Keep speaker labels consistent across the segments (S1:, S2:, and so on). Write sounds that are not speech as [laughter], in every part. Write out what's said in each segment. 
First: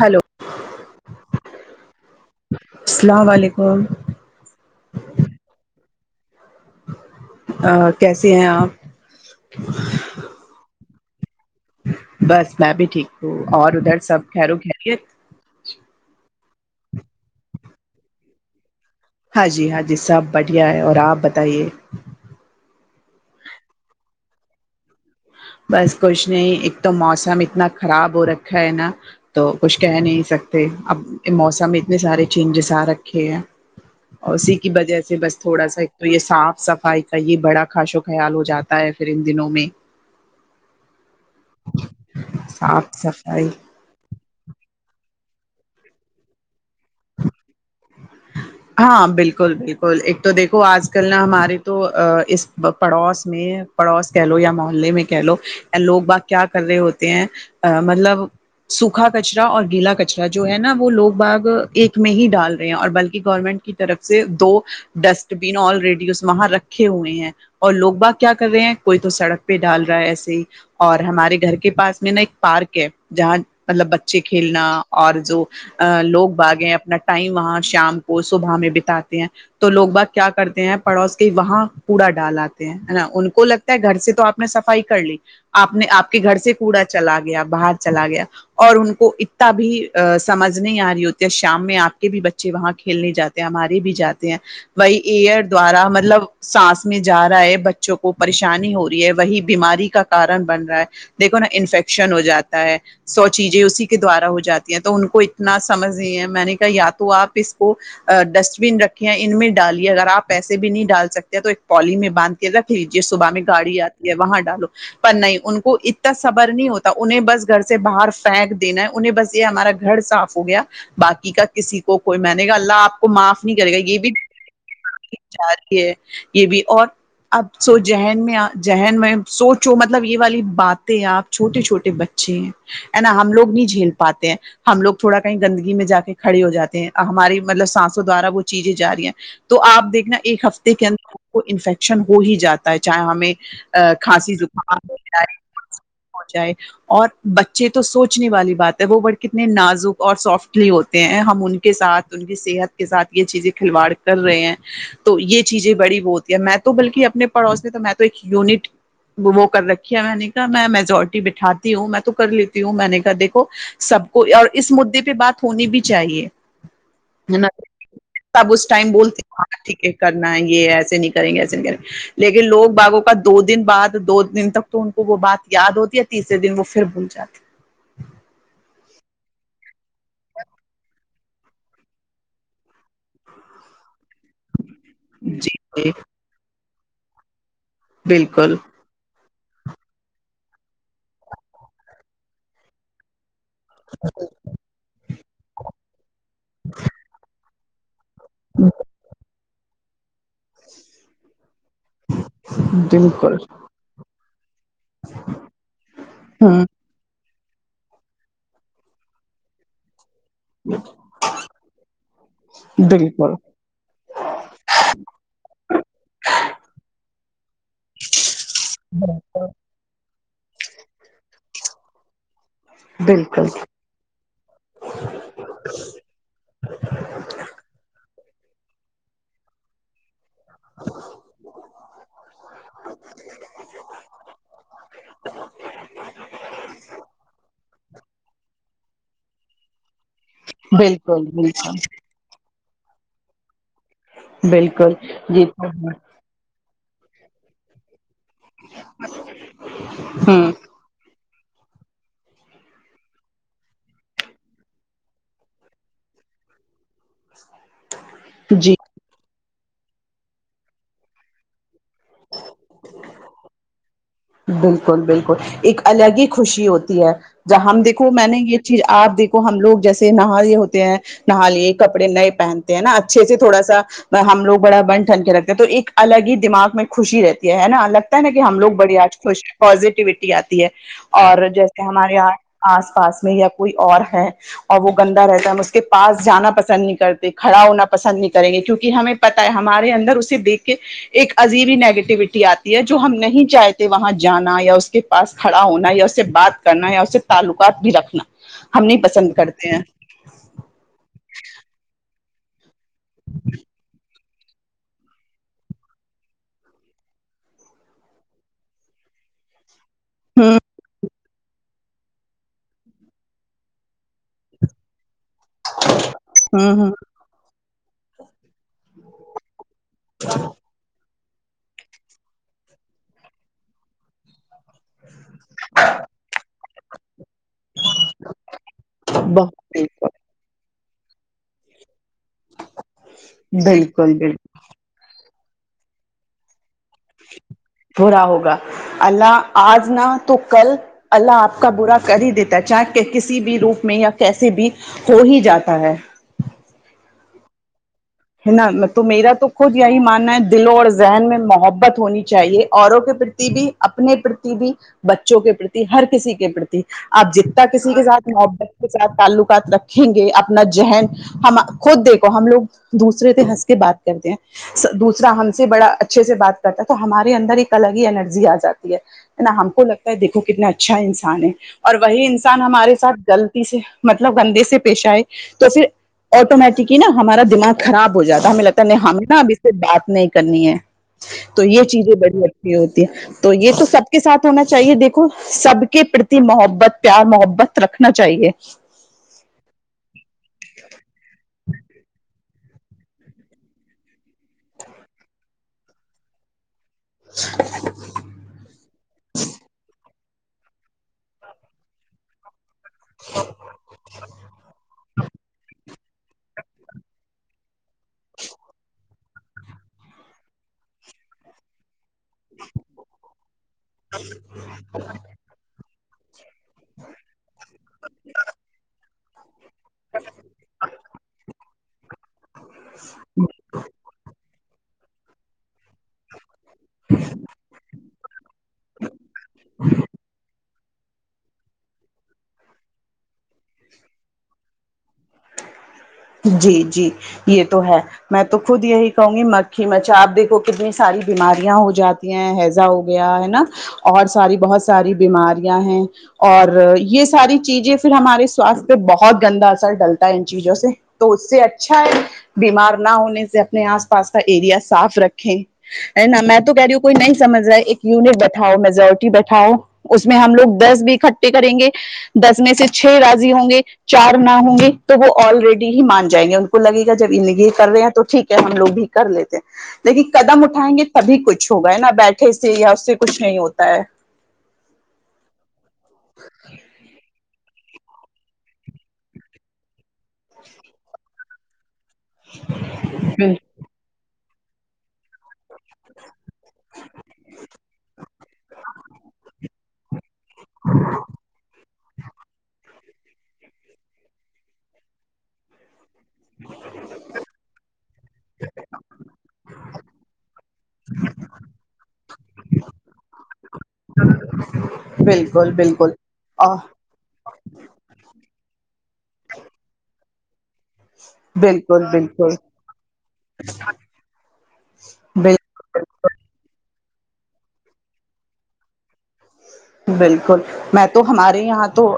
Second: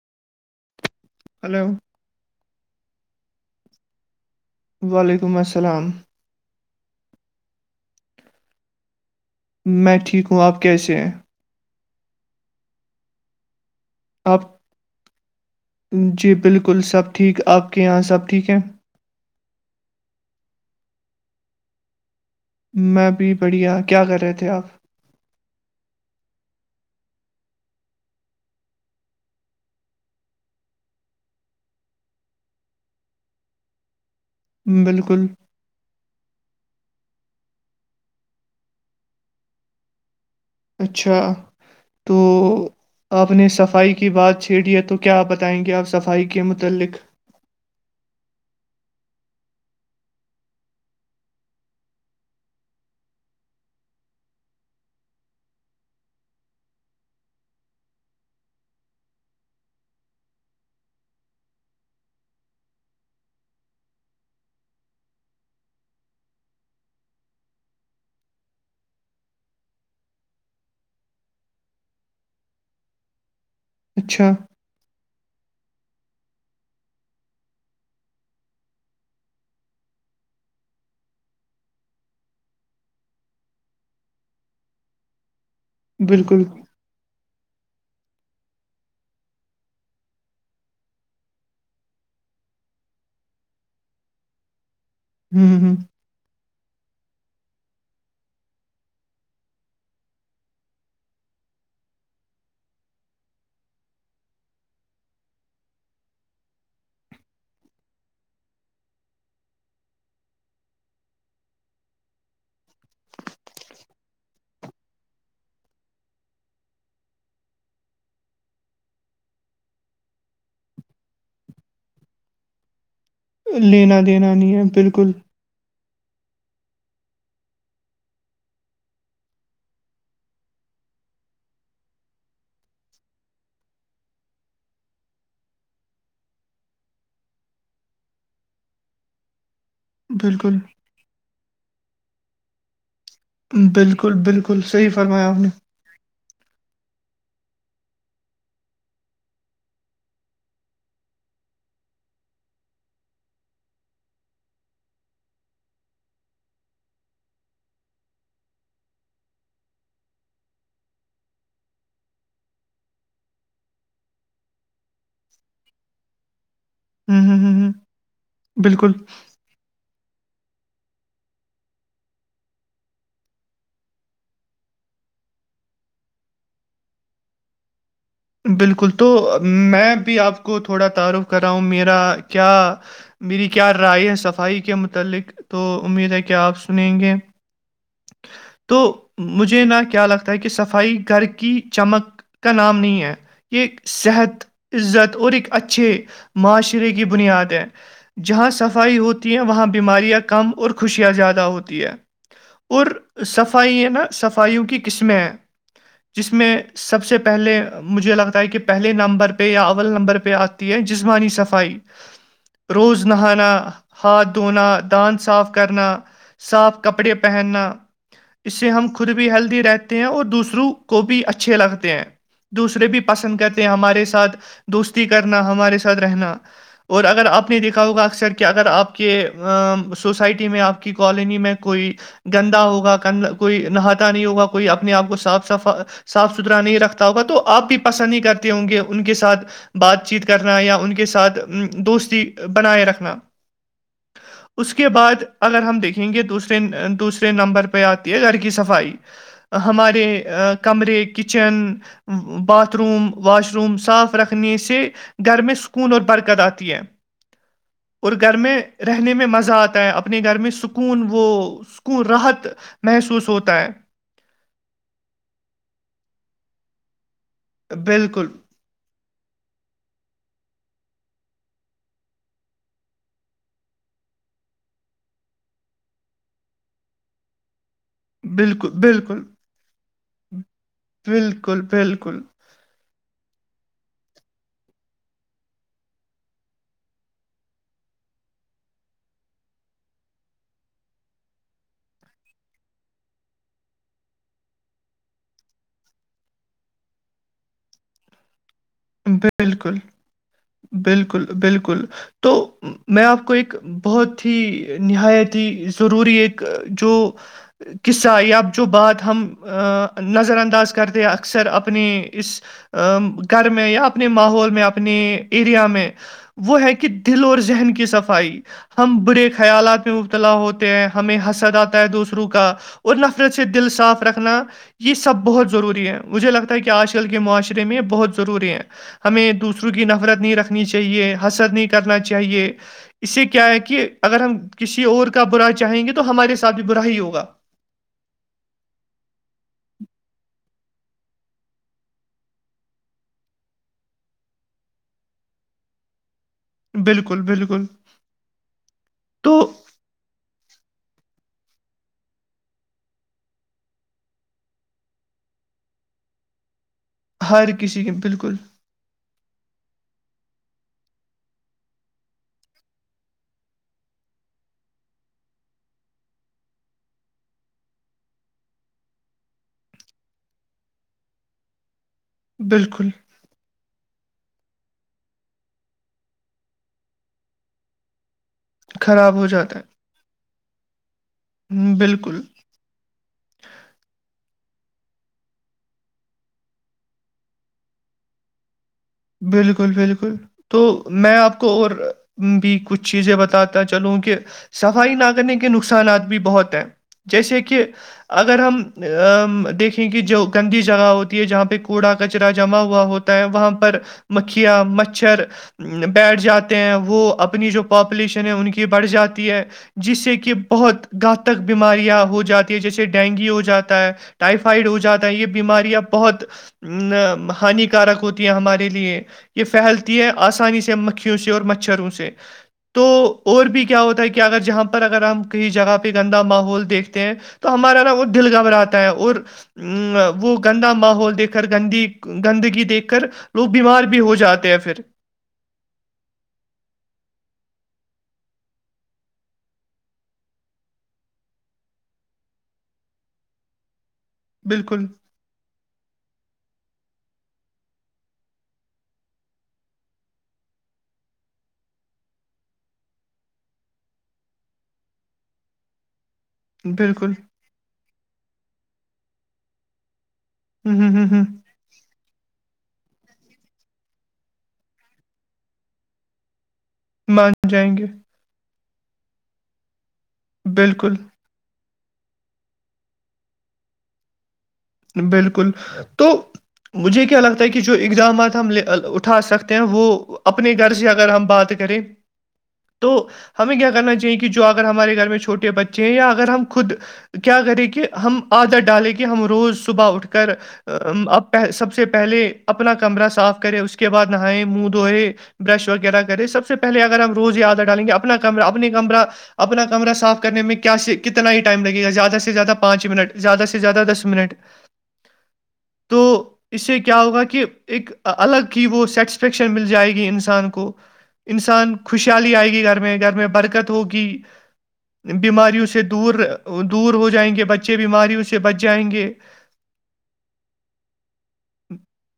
S1: hello
S2: hello
S1: السلام علیکم
S2: وعلیکم السلام
S1: کیسے ہیں آپ
S2: میں ٹھیک ہوں آپ کیسے ہیں
S1: بس میں بھی ٹھیک ہوں اور ادھر سب
S2: آپ
S1: خیرو گری
S2: جی بالکل سب ٹھیک آپ کے یہاں سب ٹھیک ہیں
S1: ہاں جی ہاں جی سب بڑھیا ہے اور آپ بتائیے
S2: میںب بڑھیا کیا کر رہے تھے آپ
S1: بس کچھ نہیں ایک تو موسم اتنا خراب ہو رکھا ہے نا تو کچھ کہہ نہیں سکتے اب موسم اتنے سارے چینجز آ رکھے ہیں اور اسی کی وجہ سے
S2: بالکل
S1: بس تھوڑا سا ایک تو یہ صاف صفائی کا یہ بڑا خاش خیال ہو جاتا ہے پھر ان دنوں میں
S2: اچھا تو آپ نے صفائی کی بات چھیڑ ہے تو کیا بتائیں گے آپ صفائی کے متعلق
S1: [inaudible] ہاں بالکل بالکل ایک تو دیکھو آج کل نا ہماراری تو اس پڑوس میں پڑوس کہ لو یا محلے میں کہ لو لوگ با کیا کر رہے ہوتے ہیں مطلب سوکھا کچرا اور گیلا کچرا جو ہے نا وہ لوگ باغ ایک میں ہی ڈال رہے ہیں اور بلکہ گورنمنٹ کی طرف سے دو ڈسٹ بین آلریڈی اس میں وہاں رکھے ہوئے ہیں اور لوگ با کیا کر رہے ہیں کوئی تو سڑک پہ ڈال رہا ہے ایسے ہی اور ہمارے گھر کے پاس میں نا ایک پارک ہے جہاں مطلب بچے
S2: اچھا
S1: کھیلنا اور جو لوگ بغ اپنا ٹائم وہاں شام کو صبح میں بتاتے ہیں تو لوگ بس کیا کرتے ہیں پڑوس کے وہاں کوڑا ڈالاتتے ہیں نا ان کو لگتا گھر سے تو آپ نے صفائی کر لی آپ نے آپ کے گھر
S2: بالکل
S1: سے کوڑا چلا گیا باہر چلا گیا اور ان کو اتنا بھی سمجھ نہیں آ رہی ہوتی شام میں آپ کے بھی بچے وہاں کھیلنے جاتے ہیں ہمارے بھی جاتے ہیں وہی ایئر
S2: ہوں ہوں
S1: دوارا مطلب سانس میں جا رہا ہے بچوں کو پریشانی ہو رہی ہے وہی بیماری کا کارن بن رہا ہے دیکھو نا انفیکشن ہو جاتا ہے سو چیزیں اسی کے دوارا ہو جاتی ہیں تو ان کو اتنا سمجھ میں نے کہا یا تو آپ اس کو ڈسٹ بین رکھے ہیں ان میں ڈالیے اگر آپ اییسے بھی نہیں ڈال سکتے تو ایک پالی میں باندھ رکھ لیجے صبح میں گاڑی آتی ہے وہاں ڈالو پر نہیں ان کو اتنا صبر نہیں ہوتا انہیں بس گھر سے باہر پھینک دینا ہے انہیں بس یہ ہمارا گھر صاف ہو گیا باقی کا کسی کو کوئی م نے گا اللہ آپ کو معاف نہیں کرے گا
S2: لینا
S1: یہ بھی
S2: دینا نہیں ہے بالکل
S1: جا رہی ہے یہ بھی اور اب سو ذہن میں ذہن میں سوچو مطلب یہ والی باتیں آپ چھوٹے چھوٹے بچے ہیں نا ہم لو نہیں جھیل پاتے ہیں ہم لوگ تھوڑا کہیں گندگی میں جا کے کھڑے ہو جاتے ہیں ہماری مطلب سانسوں دوارا وہ چیزیں ج رہی ہیں تو آپ دیکھنا ایک
S2: بالکل
S1: ہفتے کے اندر ہم کو انفیکشن ہو ہی جاتا ہے چاہے ہمیں ا
S2: بالکل
S1: کھانسی
S2: بالکل
S1: جکام
S2: صحیح فرمایا آپ نے
S1: جائے اور بچے تو سوچنے والی بات ہے وہ بورڈ کتنے نازک اور سافٹ ہوتے ہیں ہم ان کے ساتھ ان کی صحت کے ساتھ یہ چیزیں کھلواڑ کر رہے ہیں تو یہ چیزیں بڑی وہ ہوتی ہے میں تو بلکہ اپنے پڑوس میں تو میں تو ایک یونٹ وہ کر رھی ہے میں نے کہا میں میجورٹی بٹھاتی ہوں میں تو کر لیتی ہوں میں نے کہا دیکھو سب کو اور اس مدے پہ بات ہونی بھی چاہیے
S2: ہوں ہوں
S1: نا
S2: ہوں ہوں
S1: سب اس ٹائم
S2: بالکل
S1: بولتے ہاں ٹھیک ہے کرنائیں گے ایسے نہیں کریں گے ایسے نہیں کریں گے لیکن لوگ باغوں کا دو دن بعد دو دن تک تو ان کو وہ بات یاد ہوتی ہے تیسرے دن وہ پھر بھول جاتی ہے
S2: بالکل تو میں بھی آپ کو تھوڑا تعارف کر رہا ہوں میرا کیا میری کیا رائے ہے صفائی کے متعلق
S1: جی
S2: تو
S1: جی
S2: امید ہے کیا آپ سنیں گے
S1: بالکل
S2: تو مجھے نہ کیا لگتا ہے کہ صفائی گھر کی چمک کا نام نہیں ہے یہ صحت عزت اور ایک اچھے معاشرے کی بنیاد ہے جہاں صفائی ہوتی ہیں وہاں بیماریاں کم اور خوشیاں زیادہ ہوتی ہیں اور
S1: بالکل
S2: صفائی ہے نا صفائیوں کی قسمیں ہیں جس میں
S1: ہوں
S2: سب سے پہلے مجھے لگتا ہے کہ پہلے نمبر پہ یا اول نمبر پہ آ ہے جسمانی صفائی روز
S1: بالکل
S2: نہانا ہاتھ دھونا داند صاف کرنا صاف کپڑے پہننا اس سے ہم خود بھی ہیلدی رہتے ہیں اور دوسروں کو بھی اچھے لگتے ہیں دوسرے بھی پسند
S1: بالکل
S2: کرتے ہیں ہمارے ساتھ دوستی کرنا ہمارے ساتھ رہنا اور اگر آپ نے دیکھا ہوگا اکثر کہ اگر آپ کے سوسائٹی میں آپ کی کالونی میں کوئی گندا ہوگاند کوئی نہاتا نہیں ہوگا کوئی اپنے آپ کو صاف صفا صاف ستھرا نہیں رکھتا ہوگا تو آپ بھی پسند نہیں کرتے ہوں گے ان کے ساتھ بات چیت کرنا یا ان کے
S1: بالکل
S2: ساتھ
S1: بالکل
S2: دوستی بنائے رکھنا اس کے
S1: بالکل
S2: بعد
S1: جی
S2: اگر ہم دیکھیں گے دوسرے دوسرے نمبر پہ آتی ہے گھر کی صفائی ہمارے
S1: ہوں
S2: کمرے کے kitchen bathroom washroom صاف رکھنے سے گھر میں سکون اور برکت آتی ہے اور گھر میں
S1: جی
S2: رہنے میں مزہ آتا ہے اپنے گھر میں سکون وہ کو راحت محسوس ہوتا ہے
S1: بالکل بالکل ایک الگ ہی خوشی ہوتی ہے جہ ہم دیکھو میں
S2: بالکل
S1: نے یہ چیز آپ دیکو ہم لوگ جیسے نہاری یہ ہوتے ہیں نہا لیے کپڑے نئے پہنتے ہیں نا اچھے سے تھوڑا سا ہم لوگ بڑا بن ٹھن کے رکھتے ہیں تو ایک الگ ہی دماغ میں خوشی رہتی ہے نا الگ نا کہ ہم
S2: بالکل
S1: لوگ بڑی آج
S2: بالکل
S1: خوش پزیٹیوٹی آتی ہے اور
S2: بالکل
S1: جیسے ہمارے
S2: بالکل
S1: یہاں آس پاس میں یا کوئی اور ہے اور وہ گندا رہتا ہے ہم اس کے پاس جانا پسند نہیں کرتے کھڑا ہونا پسند نہیں کریں گے کیونکہ ہمیں پتا ہے ہمارے اندر اسے دیکھ کے ایک عجیبی نیگیٹیوٹی آتی ہے جو ہم نہیں چاہتے وہاں جانا یا اس کے پاس کھڑا ہونا یا اسے بات کرنا یا اسے تعلقات بھی رکھنا ہم نہیں پسند کرتے
S2: بالکل
S1: ہیں
S2: بالکل بالکل تو میں آپ کو ایک بہت ہی نہایت ہی ضروری ایک جو قصہ اب جو بات ہم نظر
S1: ہوں
S2: انداز کرتے اکثر اپنی اس میں یا اپنے ماحول میں اپنے ایریا میں وہ ہے
S1: ہوں
S2: کہ
S1: ہوں
S2: دل اور ذہن کی صفائی ہم برے خیالات میں مبتلا ہوتے ہیں ہمیں حسدات ہے دوسروں کا اور نفرت سے دل صاف رکھنا یہ سب بہت ضروری ہے مجھے لگتا ہے کہ آج کل کے معاشرے میں بہت ضروری ہے ہمیں دوسرے خرو
S1: بہت
S2: کی
S1: بالکل
S2: نفرت نہیں رکھنی چاہیے حسد نہیں کرنا چاہیے اس سے کیا ہے کہ
S1: بالکل
S2: اگر
S1: بالکل
S2: ہم کسی اور کا برا چاہیں گے تو ہمارے ساتھ بھی برا ہی ہوگا
S1: برا ہوگا اللہ آج نہ تو کل اللہ آپ کا برا کر ہی دیتا ہے چاہے کہ کسی بھی روپ میں یا کیسے بھی ہو ہی جاتا ہے
S2: بالکل بالکل
S1: ہے نا تو میرا تو خود یہی ماننا ہے دلوں اور ذہن میں محبت ہونی چاہیے اوروں کے پرتی بھی اپنے پرتی بھی بچوں کے پرتی ہر کسی کے پرتی آپ جتنا کسی کے ساتھ محت کے ساتھ تعلقات رکھیں گے اپنا ذہن ہم خود دیکھو ہم لوگ دوسرے سے ہنس کے بات کرتے ہیں دوسرا ہم سے بڑا اچھے سے بات کرتا ہے تو ہمارے اندر ایک الگ ہی انرجی آ جاتی ہے نا ہم کو لگتا ہے دیکھو کتنا اچھا انسان ہے اور وہی انسان
S2: بالکل
S1: ہمارے ساتھ جلی سے مطلب گندے سے پیش آئے تو پھر آٹومیٹکلی نا ہمارا دماغ خراب ہو جاتا ہمیں لگتا نہیں
S2: خراب
S1: ہمیں
S2: ہو
S1: نا ابھی
S2: جاتا
S1: سے بات نہیں کرنی ہے تو
S2: ہے
S1: یہ چیزیں
S2: بالکل
S1: بڑی اچھی یہ ہوتی ہے تو یہ تو سب کے ساتھ ہونا چاہیے دیکھو سب کے پرتی محبت پیار محبت رکھنا چاہیے
S2: بالکل بالکل تو میں آپ کو اور بھی کچھ چیزیں بتاتا چلوں کہ صفائی نہ کرنے کے نقصانات بھی بہت ہیں جیسے کہ اگر ہم دیکھیں کہ جو گندی جگہ ہوتی ہے جہاں پہ کوڑا کچرا جما ہوا ہوتا ہے وہاں پر مکھیا مچھر بیٹھ جاتے ہیں وہ اپنی جو پاپولیشن ہے ان کی بڑھ جاتی ہے جس سے کہ بہت گھاتک بیماریاں ہوتی جاتی ہے جیسے ڈینگی ہو جاتا ہے ٹائفائڈ ہو جاتا ہے یہ بیماریاں بہت ہانیکارک ہوتی ہے ہمارے لیے یہ فہل ہے آسانی سے مکھیوں سے اور مچھروں سے تو اور بھی کیا ہوتا ہے کہ اگر جی یہاں پر اگر ہم کہیں جگہ پہ گندا ماحول دیکھتے ہیں تو ہمارا نا وہ دل گم رہا ہے اور ا وہ گندا ماحول دیک کر گندی گندگی دیکھ کر لوگ بیمار بھی ہو جاتے ہیں پھر
S1: جی جی یہ تو ہے میں تو خود یہی کہوں گی مکھی مچا آپ دیکھو کتنی ساری بیماریاں ہو جاتی ہیضا ہو گیا ہے نا اور ساری بہت
S2: بالکل
S1: ساری بیماریاں ہیں اور یہ ساری چیزیں پھر ہمارے سواستھ پہ بہت گندا اثر ڈلتا ان چیزوں سے تو اس سے اچھا ہے بیمار نہ ہونے سے اپنے آس پاس کا ایریا صاف رکھیں ہے نا میں تو کہہ رہی ہوں
S2: بالکل
S1: کوئی نہیں سمج رہا ہے ایک یونٹ بیٹھاؤ میجورٹی بیٹھاؤ اس میں ہم لوگ
S2: ہوں ہوں
S1: دس
S2: ہوں ہوں
S1: بھیٹا کریں گے دس میں سے چھ راضی ہوں گے چار نہ ہوں گے تو وہ آلریڈی ہی مان جائیں گے ان کو لگےا جب
S2: مان
S1: ان یہ
S2: جائیں گے
S1: کر رہے ہیں تو ٹھیک ہے ہم لوگ بھی کر لیتے لیکن قدم
S2: بالکل
S1: اٹھائیں گے تو تبھی کچھ ہوگا ہے نا بیٹھے سے یا اس سے کچھ نہیں ہوتا ہے
S2: بالکل تو مجھے کیا لگتا ہے کہ جو اقدامات ہمے اٹھا سکتے ہیں وہ اپنے گھر سے اگر ہم بات کریں تو ہمیں کیا کرنا چاہیے کہ کہ جو اگر ہمارے گھر میں چھوٹے بچے ہیں یا اگر ہم خود کیا کریں کہ ہم عادت ڈالیں کہ ہم روز صبح اٹھ کر اب ہ سب سے پہلے اپنا کمرہ صاف کرے اس کے بعد نہائے منہ دھوئے برش وغیرہ کرے سب سے پہلے اگر ہم روز یادہ ڈالیں گے اپنا کمرہ اپنی کمرہ اپنا کمرہ صاف کرنے میں کیا کتنا ہی ٹائم لگے گا زیادہ سے زیادہ پانچ منٹ زیادہ سے زیادہ دس منٹ
S1: بالکل
S2: تو
S1: بالکل
S2: اس
S1: آ
S2: سے کیا ہوگا کہ ایک الگ ہی وہ سیٹسفیکشن مل جائے گی انسان کو انسان
S1: بالکل
S2: خوشحالی آئے
S1: بالکل
S2: گی گھر میں گھر میں برکت ہوگی بیماریوں سے
S1: بالکل
S2: دور دور ہو جائیں گے بچے بیماریوں سے بچ جائیں گے
S1: بالکل میں تو ہمارے یہاں تو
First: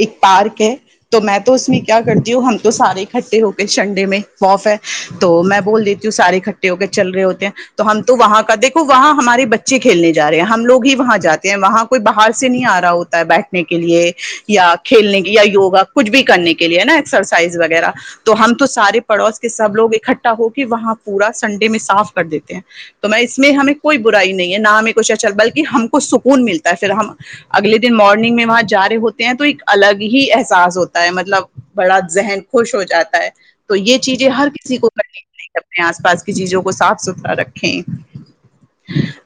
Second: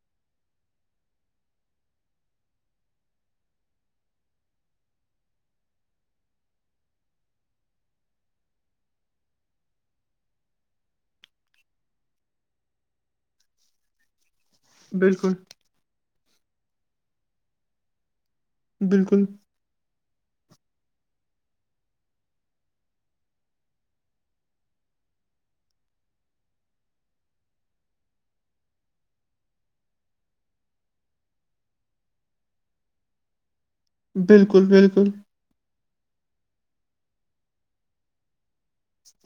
S1: ایک پارک ہے تو میں تو اس میں کیا کرتی ہوں ہم تو سارے اکٹھے ہو کے چنڈے میں وف ہے تو میں بول دیتی سار اٹھے ہو کے چل رہے ہوتے ہیں تو ہم تو وہاں کا دیکھو وہاں ہمارے بچے کھیلنے جا رہے ہیں ہم لوگ ہی وہاں جاتے ہیں وہاں کوئی باہر سے نہیں آ رہا ہوتا ہے بیٹھنے کے لیے یا کھیلنے کے
S2: بالکل
S1: یا یوگا کچھ بھی کرنے کے لیے نا ایکسرسائز وغیرہ تو ہم تو سارے
S2: بالکل
S1: پڑوس سب لوگ اکٹھا ہو کے وہاں پورا سنڈے میں صاف کر دیتے ہیں تو میں اس میں ہمیں کوئی برائی نہیں ہے نہ ہمیں کچھ اچل بلکہ ہم کو سکون ملتا ہے پھر ہم اگلے دن مارننگ میں وہاں جا رہے ہوتے ہیں تو ایک الگ ہی احساس ہوتا ہے مطلب بڑا ذہن خوش ہو جاتا ہے تو یہ چیزیں ہر
S2: بالکل
S1: کسی کو
S2: بالکل
S1: کر اپنے آس پاس کی چیزوں کو صاف ستھرا رکھیں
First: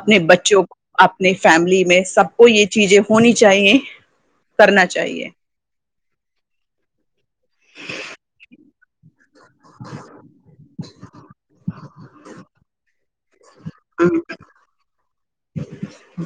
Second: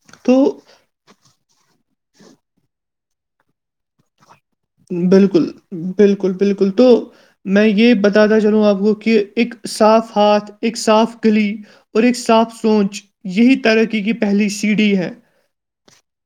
S1: اپنے
S2: تو
S1: بچوں کو اپنے فیملی میں سب کو یہ چیزیں ہونی چاہیے کرنا چاہیے
S2: بالکل بالکل بالکل تو میں یہ بتاتا چلوں آپ کو کہ ایک صاف ہاتھ ایک صاف گلی اور ایک صاف سونچ یہی ترقی کی پہلی سی ڈھی ہے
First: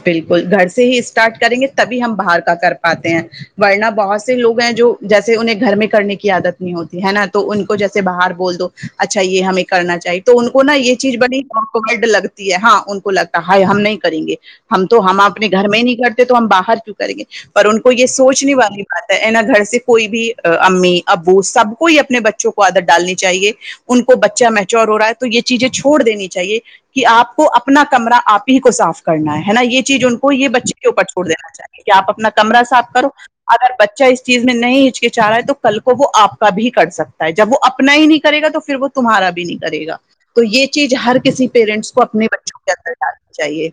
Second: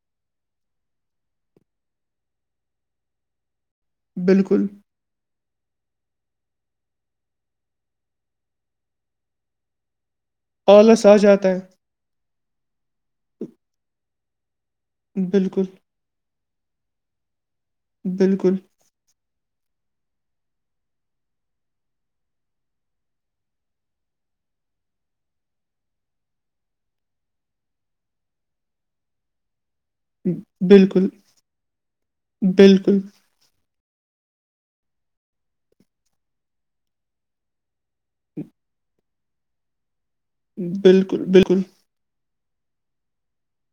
S1: بالکل گھر سے ہی اسٹارٹ کریں گے تبھی ہم باہر کا کر پاتے ہیں ورننا بہت سے لوگ
S2: بالکل
S1: ہیں جو جیسے انہیں گھر میں کرنے کی عادت نہیں ہوتی ہے نا تو ان کو جیسے باہر بول دو اچھا یہ ہمیں کرنا چاہیے تو ان کو نا یہ
S2: آلس آ
S1: چیز بنی
S2: جاتا
S1: گڈ لگتی ہے ہاں ان کو لگتا ہے ہائی ہم نہیں کریں گے ہم تو ہم
S2: ہے
S1: اپنے
S2: بالکل
S1: گھر میں ہی نہیں کرتے تو ہم باہر کیوں کریں گے پر ان کو یہ سوچ نہیں
S2: بالکل
S1: وال رہی آ ہے نا گھر سے کوئی بھی امی ابو سب کو ہی اپنے بچوں کو آادت ڈالنی چاہیے ان کو بچہ میچور ہو رہا ہے تو یہ چیزیں چھوڑ دینی چاہیے کہ آپ کو اپنا کمرہ آپ ہی کو صاف کرنا ہے نا یہ چیز ان کو یہ بچے کے اوپر
S2: بالکل
S1: چھڑ دینا چاہیے کہ آپ اپنا کمرہ صاف
S2: بالکل
S1: کرو اگر بچہ اس چیز میں نہیں ہچک چاہ رہا ہے تو کل کو وہ آپ کا بھی کر سکتا جب وہ اپنا ہی نہیں کرے گا تو پھر وہ تمہارا بھی نہیں کرے گا تو یہ چیز ہر
S2: بالکل
S1: کسی کے
S2: بالکل
S1: کو اپنے بچوں کے اندر ڈالنا چاہیے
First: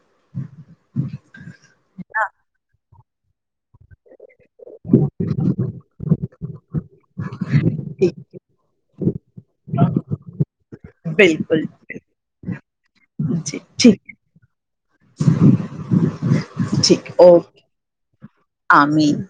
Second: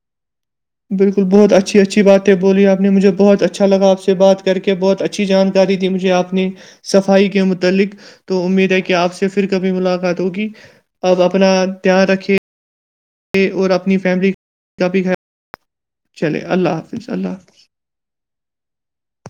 S2: بالکل بہت اچھی اچھی باتیں بولی آپ نے مجے بہت اچھاگاپ سے بات کر کے بہت اچھا جانکاری دی مجھے آپ نے صفائی کے متعلق
S1: ٹھیک
S2: تو امید ہے کہ آپ سے پھر کبھی ملاقات ہوگی آپ اپنا
S1: بالکل
S2: دھیان رکھیے
S1: جی
S2: اور اپنی
S1: ٹھیک
S2: فیملی کا بھی چلے اللہ حافظ
S1: ٹھیک
S2: اللہ
S1: اوکے
S2: حافظ
S1: امین